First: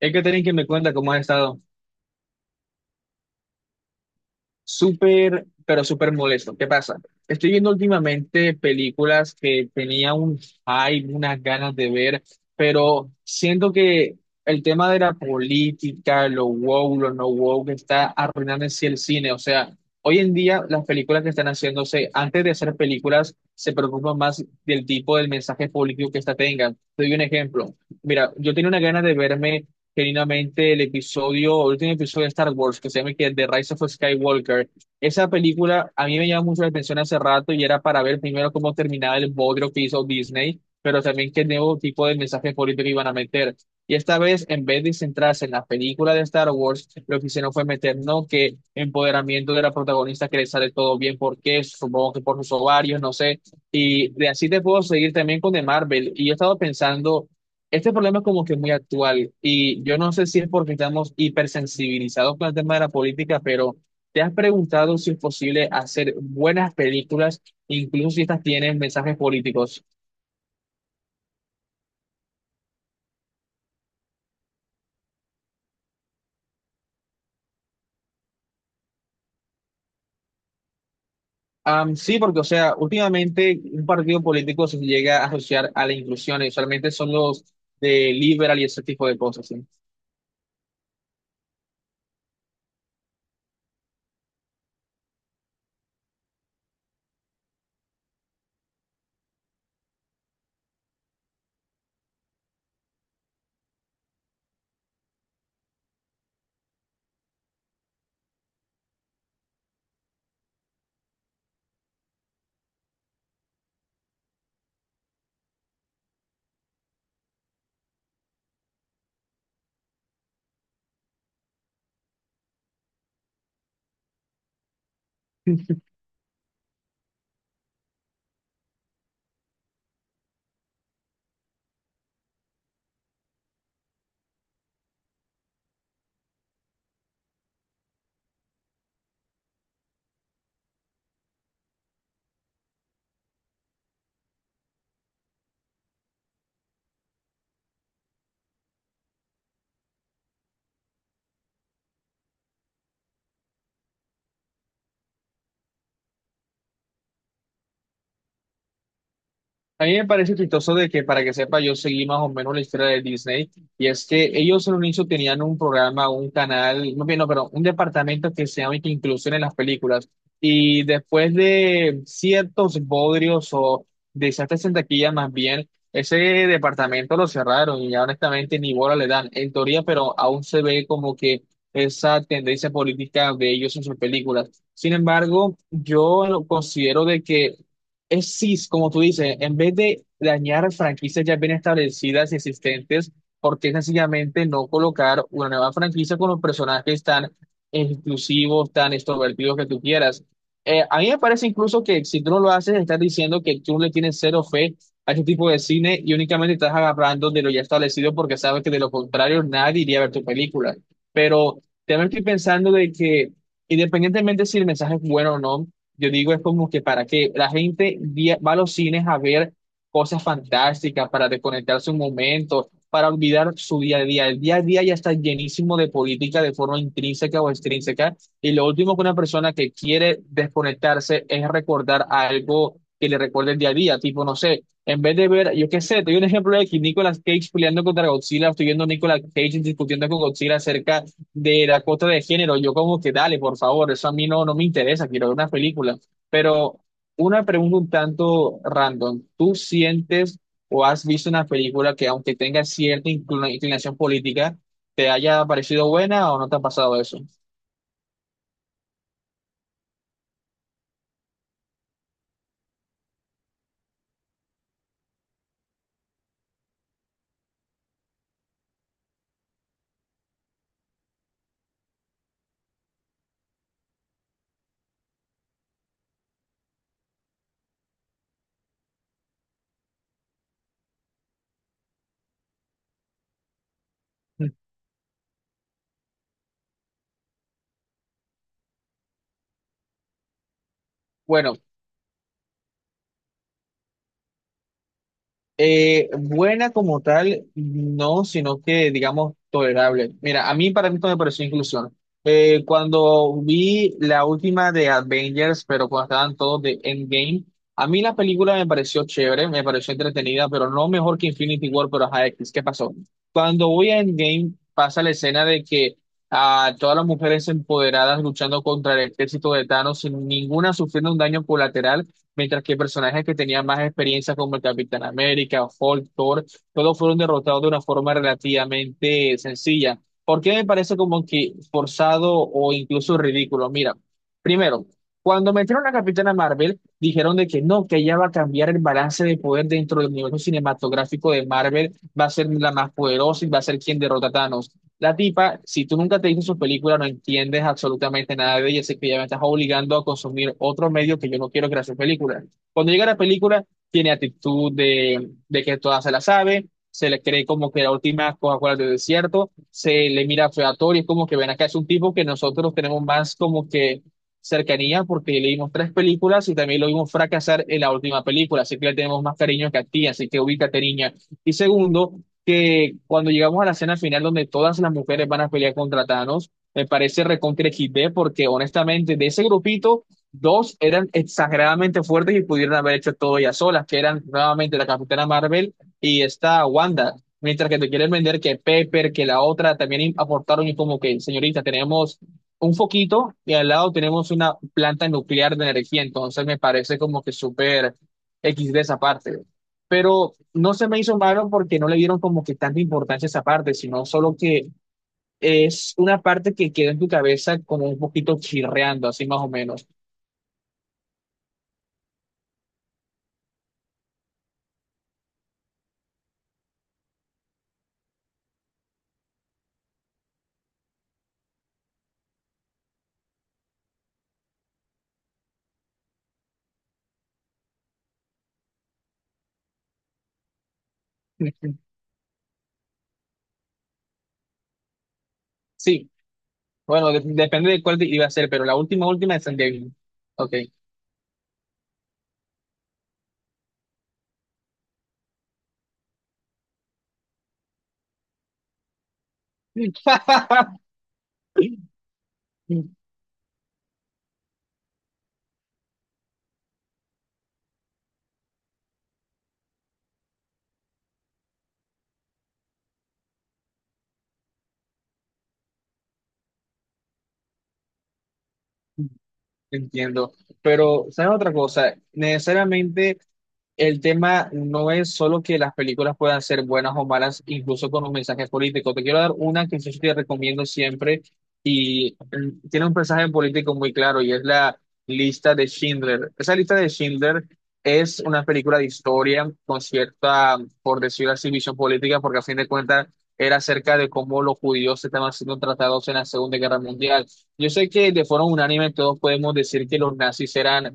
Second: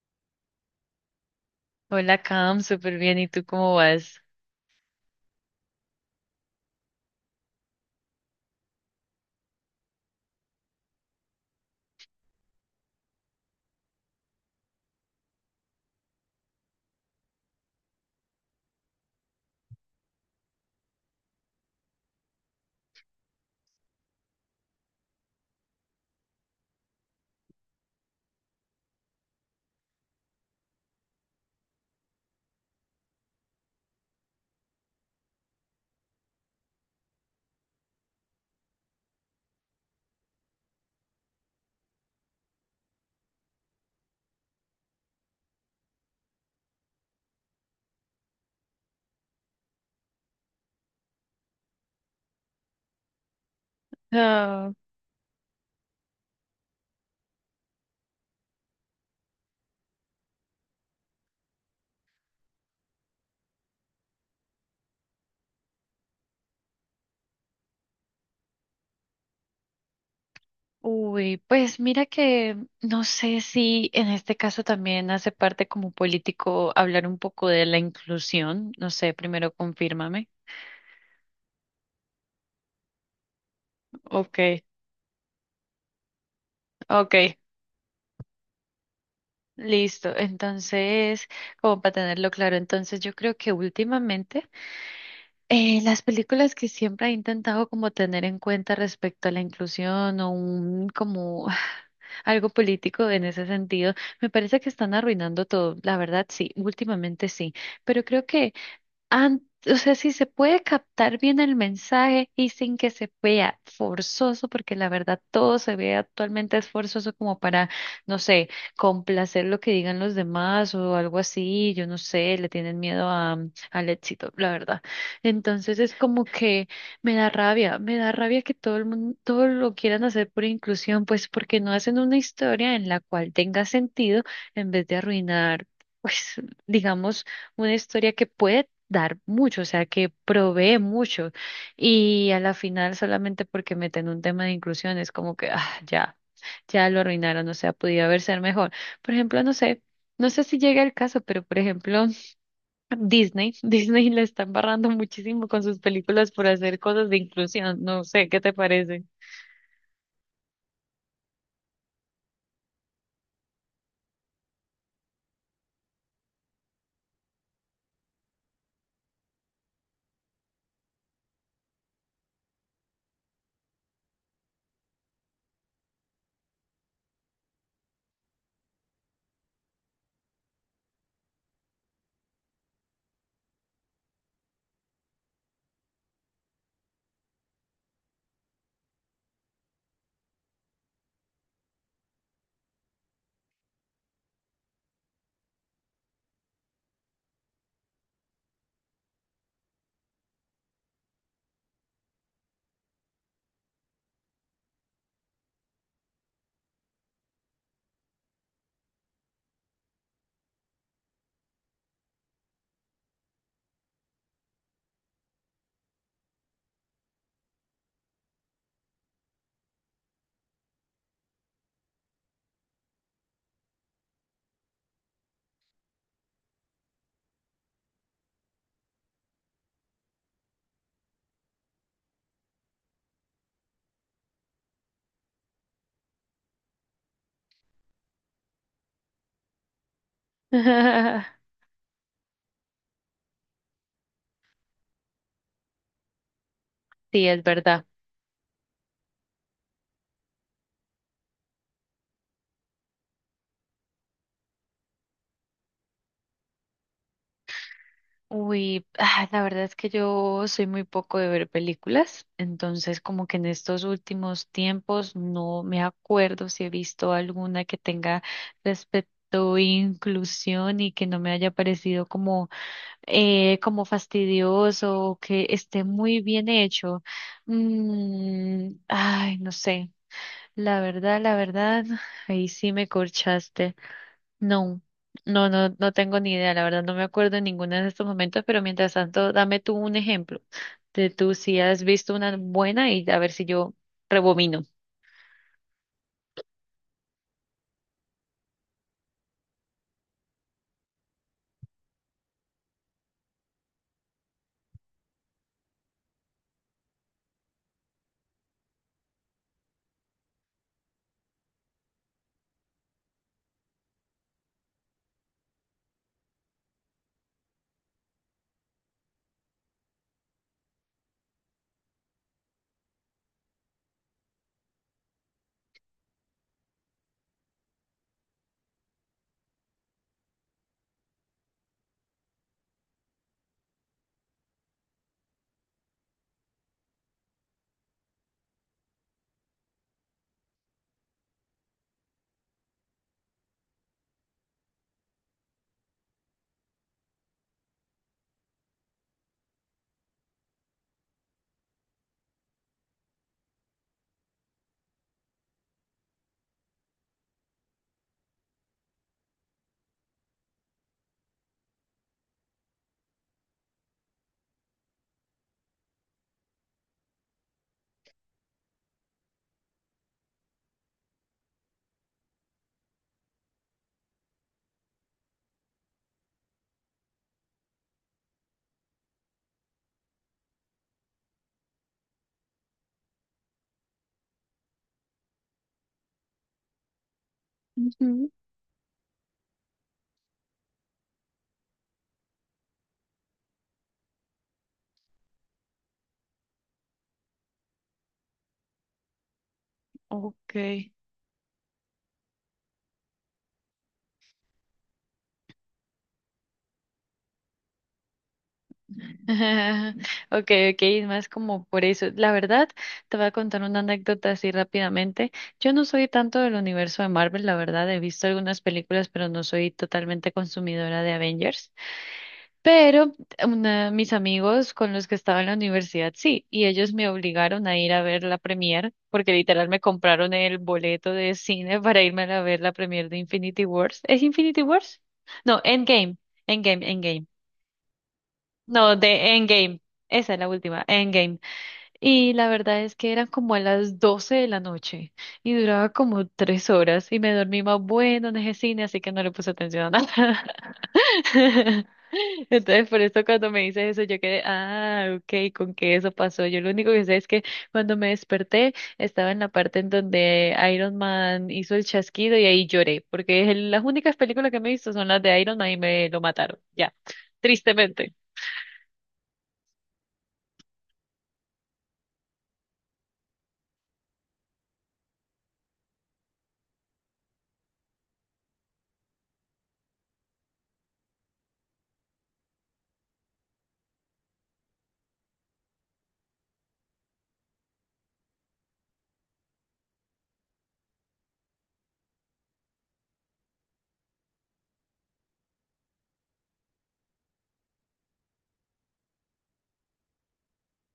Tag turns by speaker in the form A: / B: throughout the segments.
A: Es que tenéis que me cuenta cómo has estado.
B: Hola, Cam, súper bien. ¿Y tú cómo vas?
A: Súper, pero súper molesto. ¿Qué pasa? Estoy viendo últimamente películas que tenía un hype, unas ganas de ver, pero siento que el tema de la política, lo woke, lo no woke, está arruinando en sí el cine. O sea, hoy en día las películas que están haciéndose, antes de hacer películas, se preocupan más del tipo del mensaje político que esta tengan. Te doy un ejemplo. Mira, yo tenía una gana de verme genuinamente el episodio, el último episodio de Star Wars, que se llama que The Rise of Skywalker. Esa película a mí me llamó mucho la atención hace rato y era para ver primero cómo terminaba el bodrio que hizo Disney, pero también qué nuevo tipo de mensaje político iban a meter. Y esta vez, en vez de centrarse en la película de Star Wars, lo que hicieron fue meter, no que empoderamiento de la protagonista que le sale todo bien, porque supongo que por sus ovarios, no sé. Y de así te
B: Ah,
A: puedo seguir también con de Marvel. Y yo he estado pensando este problema es como que muy actual y yo no sé si es porque estamos hipersensibilizados con el tema de la política, pero ¿te has preguntado si es posible hacer buenas películas, incluso si estas tienen mensajes políticos?
B: pues mira que no sé si en este caso también hace parte como político hablar un poco de la inclusión. No sé, primero confírmame.
A: Sí, porque, o sea, últimamente un partido
B: Ok,
A: político se llega a asociar a la inclusión y usualmente son
B: ok,
A: los de liberal y ese tipo de cosas, ¿sí?
B: listo. Entonces, como para tenerlo claro, entonces yo creo que últimamente, las películas que siempre he intentado como tener en cuenta respecto a la inclusión o un como algo político en ese sentido, me parece que están arruinando todo. La verdad, sí, últimamente sí. Pero creo que an- o sea, si se puede captar bien el mensaje y sin que se vea forzoso, porque la verdad todo se ve actualmente es forzoso como para, no sé, complacer lo que digan los demás o algo así, yo no sé, le tienen miedo a, al éxito, la verdad. Entonces es como que me da rabia que todo el mundo, todo lo quieran hacer por inclusión, pues porque no hacen una historia en la cual tenga sentido en vez de arruinar, pues, digamos, una historia que puede dar mucho, o sea, que provee mucho. Y a la final, solamente porque meten un tema de inclusión, es como que, ah, ya, ya lo arruinaron, o sea, podía haber ser mejor. Por ejemplo, no sé, no sé si llega el caso, pero por ejemplo, Disney, Disney le está embarrando muchísimo con sus películas por hacer cosas de inclusión, no sé, ¿qué te parece?
A: A mí me parece chistoso de que, para que sepa, yo seguí más o menos la historia de Disney, y es que ellos en un inicio tenían un programa, un canal, no, bien, no, perdón, un departamento que se llama Inclusión en las películas, y después de ciertos bodrios o desastres en taquilla más bien, ese departamento lo cerraron y ya honestamente ni bola le dan, en teoría, pero aún se ve como que esa tendencia política de ellos en sus películas. Sin embargo, yo lo considero de que es CIS, como tú dices, en vez de dañar franquicias ya bien establecidas y existentes, ¿por qué sencillamente no colocar una nueva franquicia con los personajes tan exclusivos, tan extrovertidos que tú quieras? A mí me parece incluso que si tú no lo haces, estás diciendo que tú le tienes cero fe a este tipo de cine y únicamente estás agarrando de lo ya establecido porque sabes que de lo contrario nadie iría a ver tu película. Pero también estoy pensando de que, independientemente si el mensaje es bueno o no, yo digo, es como que para que la gente va a los cines a ver cosas fantásticas, para desconectarse un momento, para olvidar su día a día. El día a día ya está llenísimo de política de forma intrínseca o extrínseca. Y lo último que una persona que quiere desconectarse es recordar algo que le recuerde el día a día. Tipo, no sé, en vez de ver, yo qué sé, te doy un ejemplo de que Nicolas Cage peleando contra Godzilla, estoy viendo a Nicolas Cage discutiendo con Godzilla acerca de la cuota de género. Yo como que dale, por favor, eso a mí no me interesa, quiero ver una película. Pero
B: Sí, es
A: una pregunta
B: verdad.
A: un tanto random. ¿Tú sientes o has visto una película que aunque tenga cierta inclinación política, te haya parecido buena o no te ha pasado eso?
B: La verdad es que yo soy muy poco de ver películas, entonces como que en estos últimos tiempos no me acuerdo si he visto alguna que tenga respecto a inclusión y que no me haya parecido como como fastidioso o que esté muy bien hecho. Ay, no sé. La verdad, ahí sí me corchaste. No, no tengo ni idea, la verdad no me acuerdo en ninguno de estos momentos, pero mientras tanto, dame tú un ejemplo de tú
A: Bueno,
B: si has visto una buena y a ver si yo rebobino.
A: Buena como tal, no, sino que digamos tolerable. Mira, a mí para mí esto me pareció inclusión. Cuando vi la última de Avengers, pero cuando estaban todos de Endgame, a mí la película me pareció chévere, me pareció entretenida, pero no mejor que Infinity War, pero ajá, X, ¿qué pasó? Cuando voy a Endgame, pasa la escena de que a todas las mujeres empoderadas luchando contra el ejército de Thanos sin ninguna sufriendo un daño colateral mientras que personajes que tenían más experiencia como el Capitán América, o Hulk, Thor, todos fueron derrotados de una forma relativamente sencilla. ¿Por qué me parece como que forzado o incluso ridículo? Mira, primero, cuando metieron a Capitana Marvel, dijeron de que no, que ella va a cambiar el balance de poder dentro del universo cinematográfico de Marvel, va a ser la más poderosa y va a ser quien derrota a Thanos. La tipa, si tú nunca te viste sus películas, no entiendes absolutamente nada de ella, así que ya me estás obligando a consumir otro medio que yo no quiero que era su película. Cuando llega la película, tiene actitud de que toda se la sabe, se le cree como que la última Coca-Cola del desierto, se le mira featorio, es como que ven acá, es un tipo que nosotros tenemos más como que cercanía porque le dimos tres películas y también lo vimos fracasar en la última película, así que le tenemos más cariño que a ti, así que ubícate, niña. Y segundo, que cuando llegamos a la escena final donde todas las mujeres van a pelear contra Thanos, me parece recontra equis de porque honestamente de ese grupito, dos eran exageradamente fuertes y pudieron haber hecho todo ellas solas, que eran nuevamente la Capitana Marvel y esta Wanda. Mientras que te quieren
B: Ujú.
A: vender que Pepper, que la otra también aportaron y como que, señorita, tenemos un foquito y al lado tenemos una planta nuclear de energía, entonces me parece como que súper equis de esa parte, pero no se
B: Okay.
A: me hizo malo porque no le dieron como que tanta importancia a esa parte, sino solo que es una parte que queda en tu cabeza como un poquito chirreando, así más o menos.
B: Okay, okay, es más como por eso. La verdad, te voy a contar una anécdota así rápidamente. Yo no soy tanto del universo de Marvel, la verdad, he visto algunas películas, pero no soy totalmente consumidora de Avengers. Pero una, mis amigos con los que estaba en la universidad, sí, y ellos me obligaron a ir a ver la premier, porque literal me compraron el boleto de cine para irme a ver la premier de Infinity Wars. ¿Es Infinity Wars? No,
A: Sí,
B: Endgame, Endgame,
A: bueno,
B: Endgame.
A: depende de cuál iba a ser, pero la
B: No,
A: última,
B: de
A: última es
B: Endgame.
A: Evil.
B: Esa es la
A: Ok.
B: última, Endgame. Y la verdad es que eran como a las 12 de la noche y duraba como tres horas y me dormí más bueno en ese cine, así que no le puse atención a nada. Entonces, por eso cuando me dices eso, yo quedé, ah, ok, ¿con qué eso pasó? Yo lo único que sé es que cuando me desperté estaba en la parte en donde Iron Man hizo el chasquido y ahí lloré, porque las únicas películas que me he visto son las de Iron Man y me lo mataron, ya, tristemente.
A: Entiendo, pero ¿saben otra cosa? Necesariamente el tema no es solo que las películas puedan ser buenas o malas, incluso con un mensaje político. Te quiero dar una que yo te recomiendo siempre y tiene un mensaje político muy claro y es la lista de Schindler. Esa lista de Schindler es una película de historia con cierta, por decirlo así, visión política, porque a fin de cuentas era acerca de cómo los judíos estaban siendo tratados en la Segunda Guerra Mundial. Yo sé que de forma unánime todos podemos decir que los nazis eran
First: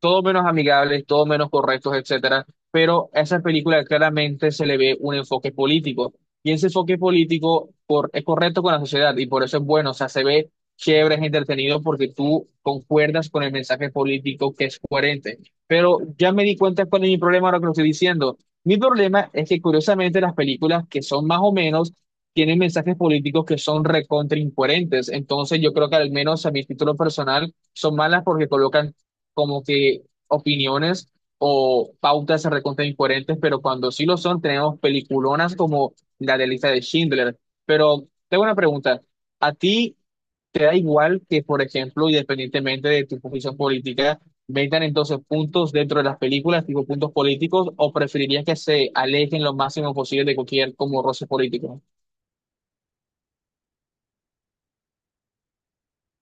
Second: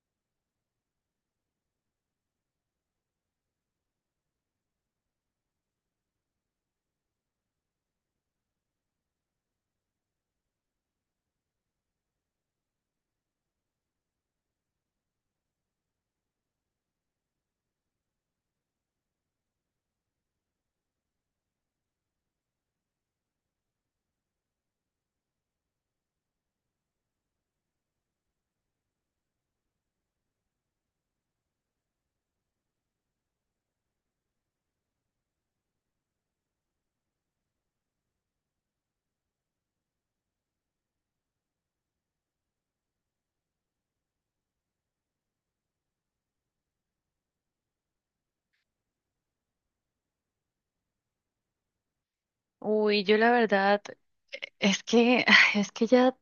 A: todo menos amigables, todo menos correctos, etcétera, pero a esa película claramente se le ve un enfoque político y ese enfoque político es correcto con la sociedad y por eso es bueno, o sea, se ve chévere, es entretenido porque tú concuerdas con el mensaje político que es coherente. Pero ya me di cuenta cuál es mi problema ahora que lo estoy diciendo. Mi problema es que curiosamente las películas que son más o menos tienen mensajes políticos que son recontra incoherentes. Entonces, yo creo que al menos a mi título personal son malas porque colocan como que opiniones o pautas recontra incoherentes, pero cuando sí lo son, tenemos peliculonas como la de lista de Schindler. Pero tengo una pregunta. ¿A ti te da igual que, por ejemplo, independientemente de tu posición política, vendan entonces puntos dentro de las películas, tipo puntos políticos, o preferirías que se alejen lo máximo posible de cualquier como roce político?
B: Uy, yo la verdad es que es que ya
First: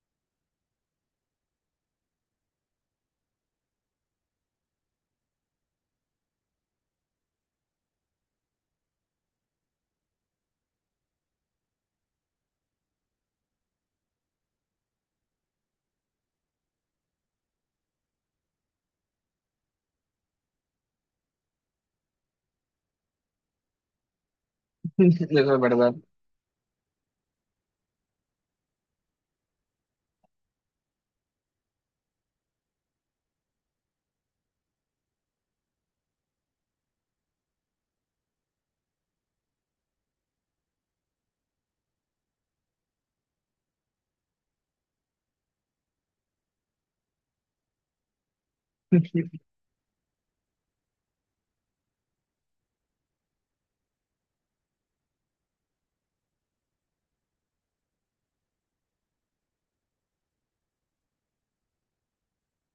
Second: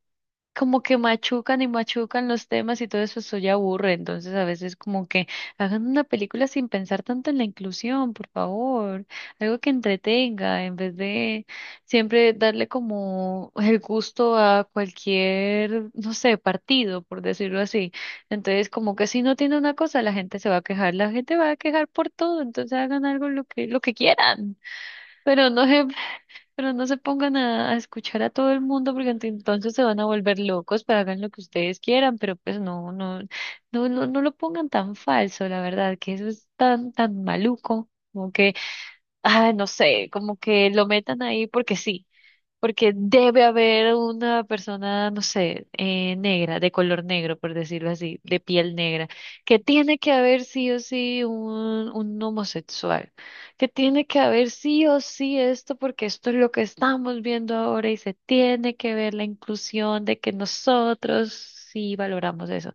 B: como que machucan y machucan los temas y todo eso, eso ya aburre. Entonces, a veces como que hagan una película sin pensar tanto en la inclusión, por favor. Algo que entretenga, en vez de siempre darle como el gusto a cualquier, no sé, partido, por decirlo así. Entonces, como que si no tiene una cosa, la gente se va a quejar, la gente va a quejar por todo. Entonces, hagan algo lo que quieran.
A: Eso
B: Pero
A: es
B: no se
A: verdad.
B: pero no se pongan a escuchar a todo el mundo porque entonces se van a volver locos, pues hagan lo que ustedes quieran, pero pues no, no, no lo pongan tan falso, la verdad, que eso es tan, tan maluco, como que, ah, no sé, como que lo metan ahí porque sí. Porque debe haber una persona, no sé, negra, de color negro, por decirlo así, de piel negra, que tiene que haber sí o sí un homosexual, que tiene que haber sí o sí esto, porque esto es lo que estamos viendo ahora y se tiene que ver la inclusión de que nosotros sí valoramos eso.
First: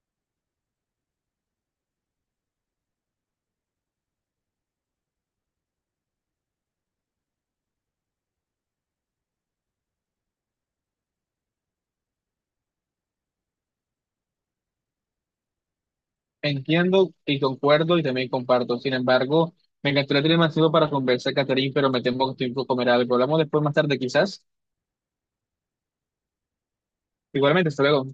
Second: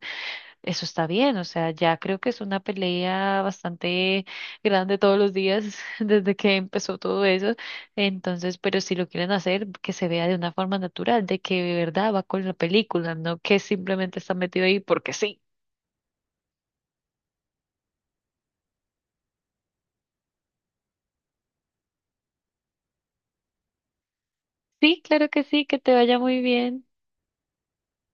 B: Eso está bien, o sea, ya creo que es una pelea bastante grande todos los días desde que empezó todo eso. Entonces, pero si lo quieren hacer, que se vea de una forma natural, de que de verdad va con la película, no que simplemente está metido ahí porque sí.
A: Entiendo y concuerdo y también comparto. Sin embargo, me encantaría tener más tiempo para conversar, Catherine, pero me temo que tengo que comer algo. Hablamos después más tarde, quizás.
B: Sí, claro que sí, que te vaya muy bien.
A: Igualmente, hasta luego.